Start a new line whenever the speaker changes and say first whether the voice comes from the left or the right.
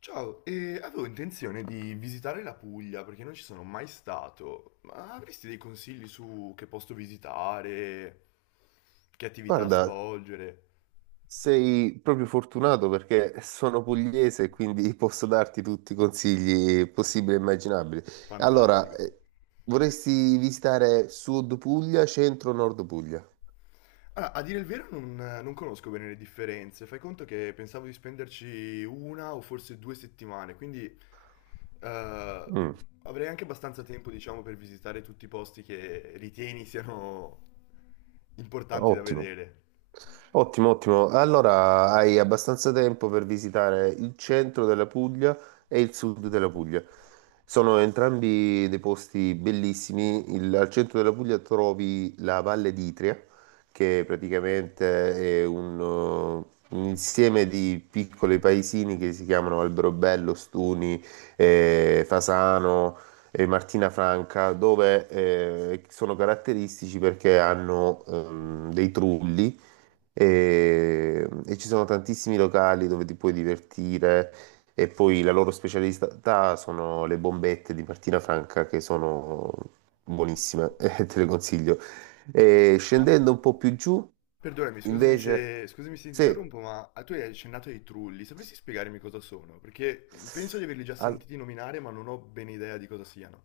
left: Ciao, avevo intenzione di visitare la Puglia perché non ci sono mai stato, ma avresti dei consigli su che posto visitare, che attività
right: Guarda,
left: svolgere?
right: sei proprio fortunato perché sono pugliese e quindi posso darti tutti i consigli possibili e immaginabili. Allora,
left: Fantastico.
right: vorresti visitare Sud Puglia, Centro, Nord Puglia?
left: Allora, a dire il vero non conosco bene le differenze, fai conto che pensavo di spenderci una o forse due settimane, quindi eh,
right: Mm,
left: avrei anche abbastanza tempo, diciamo, per visitare tutti i posti che ritieni siano importanti da
right: ottimo.
left: vedere.
right: Ottimo, ottimo. Allora hai abbastanza tempo per visitare il centro della Puglia e il sud della Puglia. Sono entrambi dei posti bellissimi. Al centro della Puglia trovi la Valle d'Itria, che praticamente è un insieme di piccoli paesini che si chiamano Alberobello, Stuni, Fasano e Martina Franca, dove sono caratteristici perché hanno dei trulli e ci sono tantissimi locali dove ti puoi divertire e poi la loro specialità sono le bombette di Martina Franca che sono buonissime. Te le consiglio. E
left: No,
right: scendendo un po' più giù,
left: perdonami,
right: invece,
left: scusami se ti
right: sì.
left: interrompo, ma tu hai accennato ai trulli, sapresti spiegarmi cosa sono? Perché penso di averli già
right: al-
left: sentiti nominare, ma non ho ben idea di cosa siano.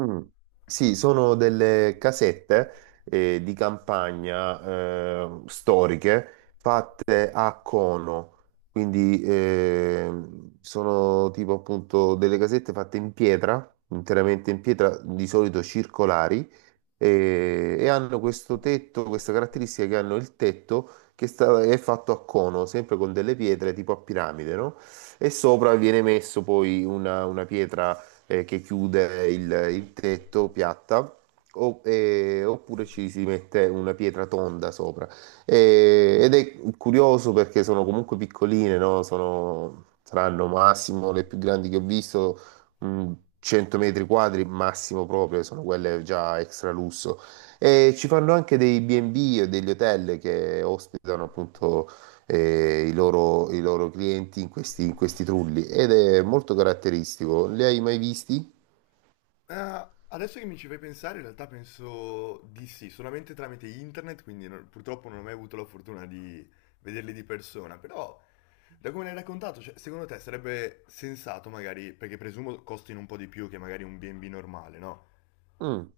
right: Mm. Sì, sono delle casette di campagna storiche fatte a cono, quindi sono tipo appunto delle casette fatte in pietra, interamente in pietra, di solito circolari, e hanno questo tetto, questa caratteristica che hanno il tetto che è fatto a cono, sempre con delle pietre tipo a piramide, no? E sopra viene messo poi una pietra che chiude il tetto piatta, oppure ci si mette una pietra tonda sopra. Ed è curioso perché sono comunque piccoline, no? Saranno massimo le più grandi che ho visto, mh, 100 metri quadri massimo proprio, sono quelle già extra lusso. E ci fanno anche dei B&B o degli hotel che ospitano appunto i loro clienti in questi trulli ed è molto caratteristico. Li hai mai visti?
left: Ah, adesso che mi ci fai pensare, in realtà penso di sì, solamente tramite internet, quindi purtroppo non ho mai avuto la fortuna di vederli di persona, però da come l'hai raccontato, cioè, secondo te sarebbe sensato magari, perché presumo costino un po' di più che magari un B&B normale, no?
right: Mm,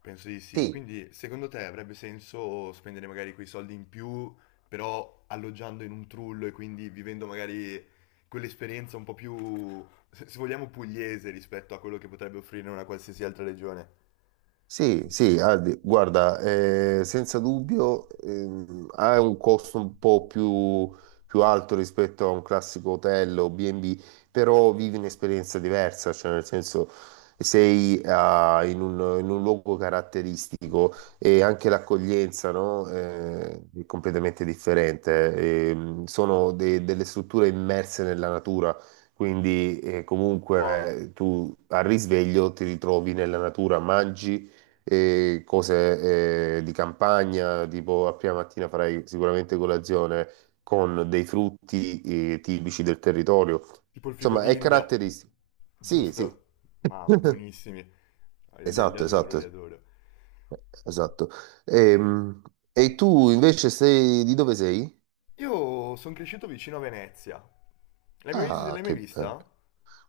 left: Penso di sì.
right: sì.
left: Quindi, secondo te avrebbe senso spendere magari quei soldi in più, però alloggiando in un trullo e quindi vivendo magari quell'esperienza un po' più, se vogliamo, pugliese rispetto a quello che potrebbe offrire una qualsiasi altra regione?
right: Sì, sì, Aldi, guarda, senza dubbio ha un costo un po' più alto rispetto a un classico hotel o B&B, però vivi un'esperienza diversa, cioè nel senso sei in un luogo caratteristico e anche l'accoglienza, no, è completamente differente. Sono delle strutture immerse nella natura. Quindi
left: Wow.
right: comunque tu al risveglio ti ritrovi nella natura, mangi, e cose di campagna, tipo a prima mattina farai sicuramente colazione con dei frutti tipici del territorio.
left: Tipo il fico
right: Insomma, è
left: d'India,
right: caratteristico. Sì, sì.
left: giusto? Ma buonissimi. Ah, io li
right: Esatto,
left: adoro, li
right: esatto,
left: adoro.
right: esatto. Ehm, tu invece sei di dove sei?
left: Io sono cresciuto vicino a Venezia.
right: Ah,
left: L'hai mai
right: che bello.
left: vista?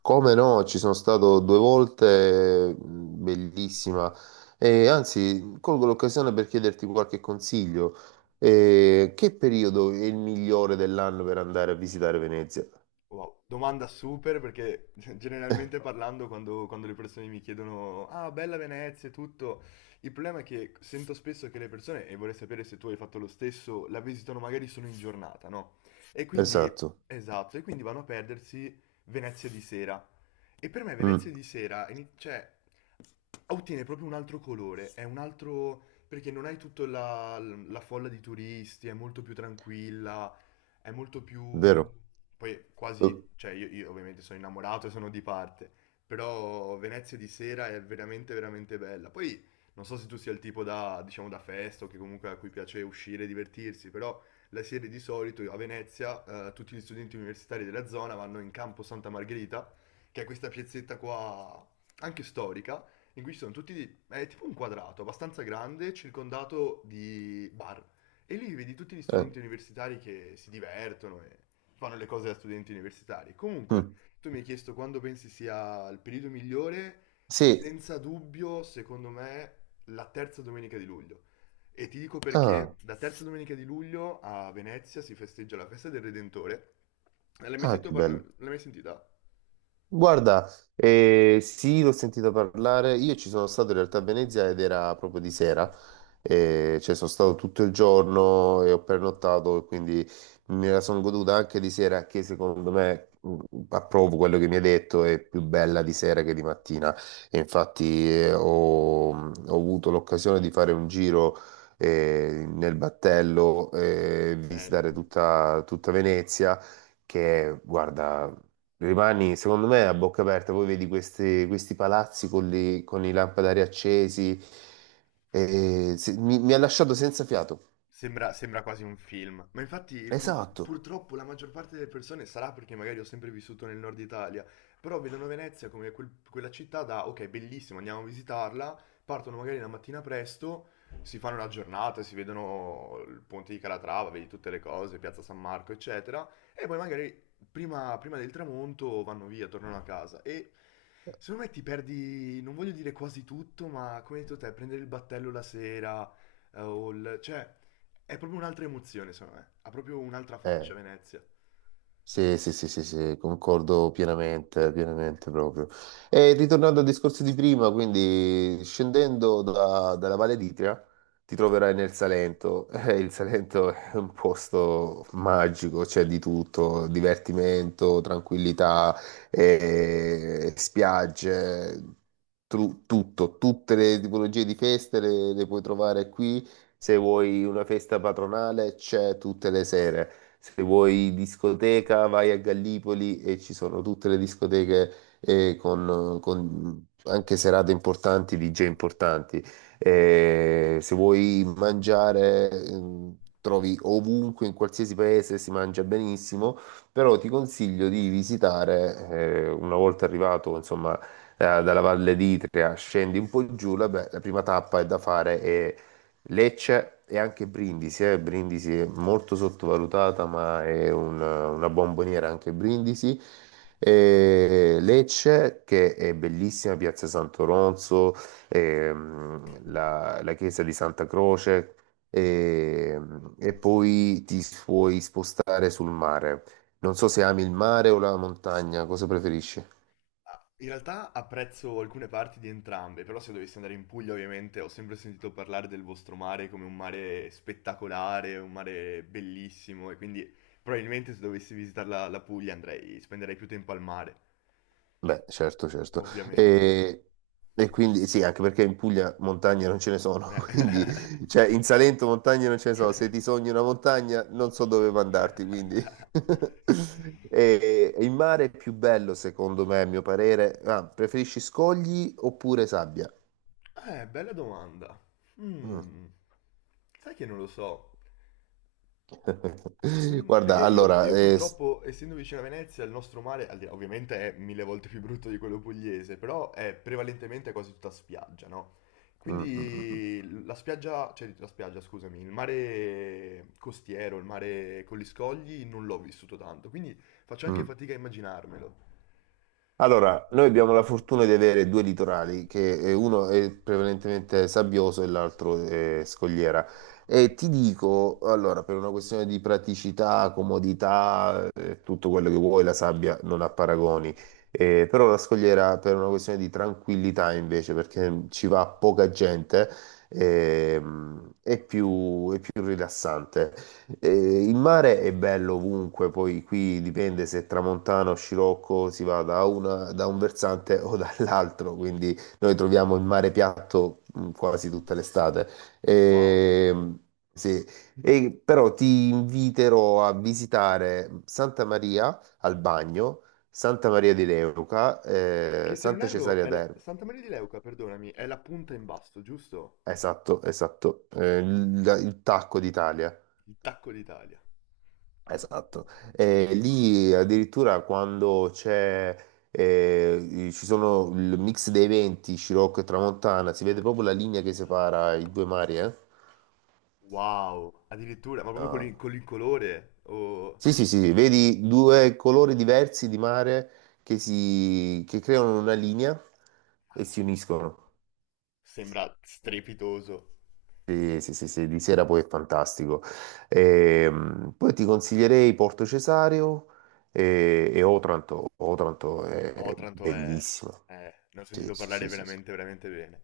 right: Come no, ci sono stato due volte, bellissima. E anzi, colgo l'occasione per chiederti qualche consiglio. Che periodo è il migliore dell'anno per andare a visitare Venezia?
left: Wow, domanda super perché generalmente parlando quando le persone mi chiedono ah, bella Venezia e tutto, il problema è che sento spesso che le persone, e vorrei sapere se tu hai fatto lo stesso, la visitano magari solo in giornata, no? E quindi,
right: Esatto,
left: esatto, e quindi vanno a perdersi Venezia di sera. E per me Venezia
right: Mm,
left: di sera, cioè, ottiene proprio un altro colore, è un altro, perché non hai tutta la folla di turisti, è molto più tranquilla, è molto più...
right: vero.
left: Poi quasi, cioè io ovviamente sono innamorato e sono di parte, però Venezia di sera è veramente veramente bella. Poi non so se tu sia il tipo da, diciamo, da festa o che comunque a cui piace uscire e divertirsi, però la sera di solito a Venezia tutti gli studenti universitari della zona vanno in Campo Santa Margherita, che è questa piazzetta qua anche storica, in cui ci sono tutti, è tipo un quadrato abbastanza grande, circondato di bar. E lì vedi tutti gli
right: Eh,
left: studenti universitari che si divertono e fanno le cose da studenti universitari. Comunque,
right: mm.
left: tu mi hai chiesto quando pensi sia il periodo migliore,
right: Sì,
left: senza dubbio, secondo me, la terza domenica di luglio. E ti dico perché
right: ah,
left: la terza domenica di luglio a Venezia si festeggia la festa del Redentore.
right: ah, che bello.
left: L'hai mai sentita?
right: Guarda, sì, l'ho sentito parlare. Io ci sono stato in realtà a Venezia ed era proprio di sera.
left: Uh,
right: Cioè sono stato tutto il giorno e ho pernottato, e quindi me la sono goduta anche di sera, che secondo me approvo quello che mi hai detto, è più bella di sera che di mattina. E infatti ho avuto l'occasione di fare un giro. Nel battello,
left: bello.
right: visitare tutta Venezia che guarda, rimani, secondo me, a bocca aperta, poi vedi questi palazzi con, con i lampadari accesi, mi ha lasciato senza fiato.
left: Sembra quasi un film, ma infatti
right: Esatto,
left: purtroppo la maggior parte delle persone sarà perché magari ho sempre vissuto nel nord Italia, però vedono Venezia come quella città da ok, bellissimo, andiamo a visitarla, partono magari la mattina presto, si fanno una giornata, si vedono il ponte di Calatrava, vedi tutte le cose, Piazza San Marco, eccetera, e poi magari prima del tramonto vanno via, tornano a casa e secondo me ti perdi, non voglio dire quasi tutto, ma come hai detto te, prendere il battello la sera, cioè... È proprio un'altra emozione, secondo me. Ha proprio un'altra faccia
right: eh,
left: Venezia.
right: sì, sì, sì, sì, sì, concordo pienamente, pienamente proprio. E ritornando al discorso di prima, quindi scendendo dalla Valle d'Itria, ti troverai nel Salento. Il Salento è un posto magico, c'è di tutto, divertimento, tranquillità, spiagge, tutto, tutte le tipologie di feste le puoi trovare qui. Se vuoi una festa patronale, c'è tutte le sere. Se vuoi discoteca, vai a Gallipoli e ci sono tutte le discoteche con anche serate importanti, DJ importanti. Se vuoi mangiare, trovi ovunque, in qualsiasi paese si mangia benissimo, però ti consiglio di visitare, una volta arrivato, insomma, dalla Valle d'Itria, scendi un po' giù, la prima tappa è da fare è Lecce e anche Brindisi, eh. Brindisi è molto sottovalutata, ma è una bomboniera anche Brindisi. E Lecce, che è bellissima, Piazza Santo Ronzo, la chiesa di Santa Croce, e poi ti puoi spostare sul mare. Non so se ami il mare o la montagna, cosa preferisci?
left: Ah, in realtà apprezzo alcune parti di entrambe, però se dovessi andare in Puglia, ovviamente, ho sempre sentito parlare del vostro mare come un mare spettacolare, un mare bellissimo, e quindi probabilmente se dovessi visitare la Puglia andrei, spenderei più tempo al mare,
right: Beh, certo, certo.
left: ovviamente.
right: E, e quindi sì, anche perché in Puglia montagne non ce ne sono, quindi
left: Eh.
right: cioè in Salento montagne non ce ne sono, se ti sogni una montagna non so dove mandarti, quindi e il mare è più bello secondo me, a mio parere. Ah, preferisci scogli oppure sabbia?
left: Bella domanda.
right: Mm.
left: Mm. Sai che non lo so. Perché
right: Guarda, allora,
left: io purtroppo, essendo vicino a Venezia, il nostro mare, ovviamente è mille volte più brutto di quello pugliese, però è prevalentemente quasi tutta spiaggia, no?
right: mm, mm, mm,
left: Quindi la spiaggia, scusami, il mare costiero, il mare con gli scogli, non l'ho vissuto tanto, quindi faccio
right: mm.
left: anche
right: Mm.
left: fatica a immaginarmelo.
right: Allora, noi abbiamo la fortuna di avere due litorali, che uno è prevalentemente sabbioso e l'altro è scogliera. E ti dico, allora, per una questione di praticità, comodità, tutto quello che vuoi, la sabbia non ha paragoni. Però la scogliera per una questione di tranquillità invece, perché ci va poca gente, è è più rilassante. Il mare è bello ovunque, poi qui dipende se è tramontano o scirocco si va da un versante o dall'altro, quindi noi troviamo il mare piatto quasi tutta l'estate.
left: Wow.
right: Ehm, sì. E però ti inviterò a visitare Santa Maria al Bagno, Santa Maria di Leuca,
left: Che se non
right: Santa
left: erro,
right: Cesarea Terme.
left: Santa Maria di Leuca, perdonami, è la punta in basso, giusto?
right: Esatto, esatto. Il Tacco d'Italia.
left: Il tacco d'Italia.
right: Esatto. Lì addirittura quando c'è, ci sono il mix dei venti, Scirocco e Tramontana, si vede proprio la linea che separa i due mari, eh?
left: Wow. Addirittura, ma proprio con
right: Ah.
left: con l'incolore, o...
right: Sì, sì, sì, sì, vedi due colori diversi di mare che, si, che creano una linea e si uniscono.
left: Sembra strepitoso.
right: Sì, sì, sì, sì, di sera poi è fantastico. Poi ti consiglierei Porto Cesario e Otranto. Otranto è
left: Otranto è...
right: bellissima.
left: ne ho
right: Sì,
left: sentito
right: sì,
left: parlare
right: sì, sì, sì,
left: veramente, veramente bene.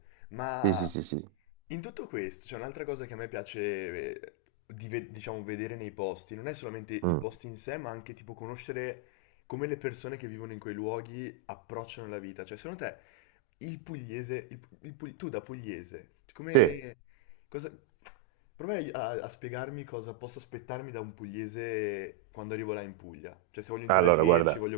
right: sì, sì,
left: Ma
right: sì. Sì.
left: in tutto questo c'è un'altra cosa che a me piace, eh, di diciamo, vedere nei posti, non è solamente i
right: Mm.
left: posti in sé, ma anche tipo conoscere come le persone che vivono in quei luoghi approcciano la vita. Cioè, secondo te il pugliese, tu da pugliese,
right: Sì.
left: come, cosa, prova a, a spiegarmi cosa posso aspettarmi da un pugliese quando arrivo là in Puglia. Cioè, se voglio
right: Allora,
left: interagirci,
right: guarda,
left: voglio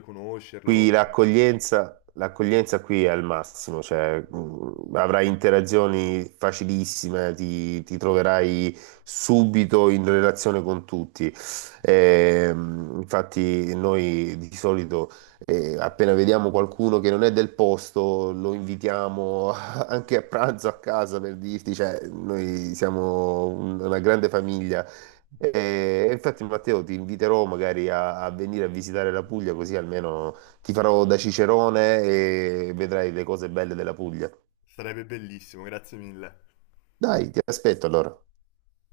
right: qui
left: conoscerlo,
right: l'accoglienza qui è al massimo, cioè avrai interazioni facilissime, ti troverai subito in relazione con tutti. Infatti noi di solito appena vediamo qualcuno che non è del posto, lo invitiamo anche a pranzo a casa per dirti, cioè noi siamo una grande famiglia. E infatti Matteo ti inviterò magari a venire a visitare la Puglia così almeno ti farò da cicerone e vedrai le cose belle della Puglia.
left: sarebbe bellissimo, grazie mille.
right: Dai, ti aspetto allora.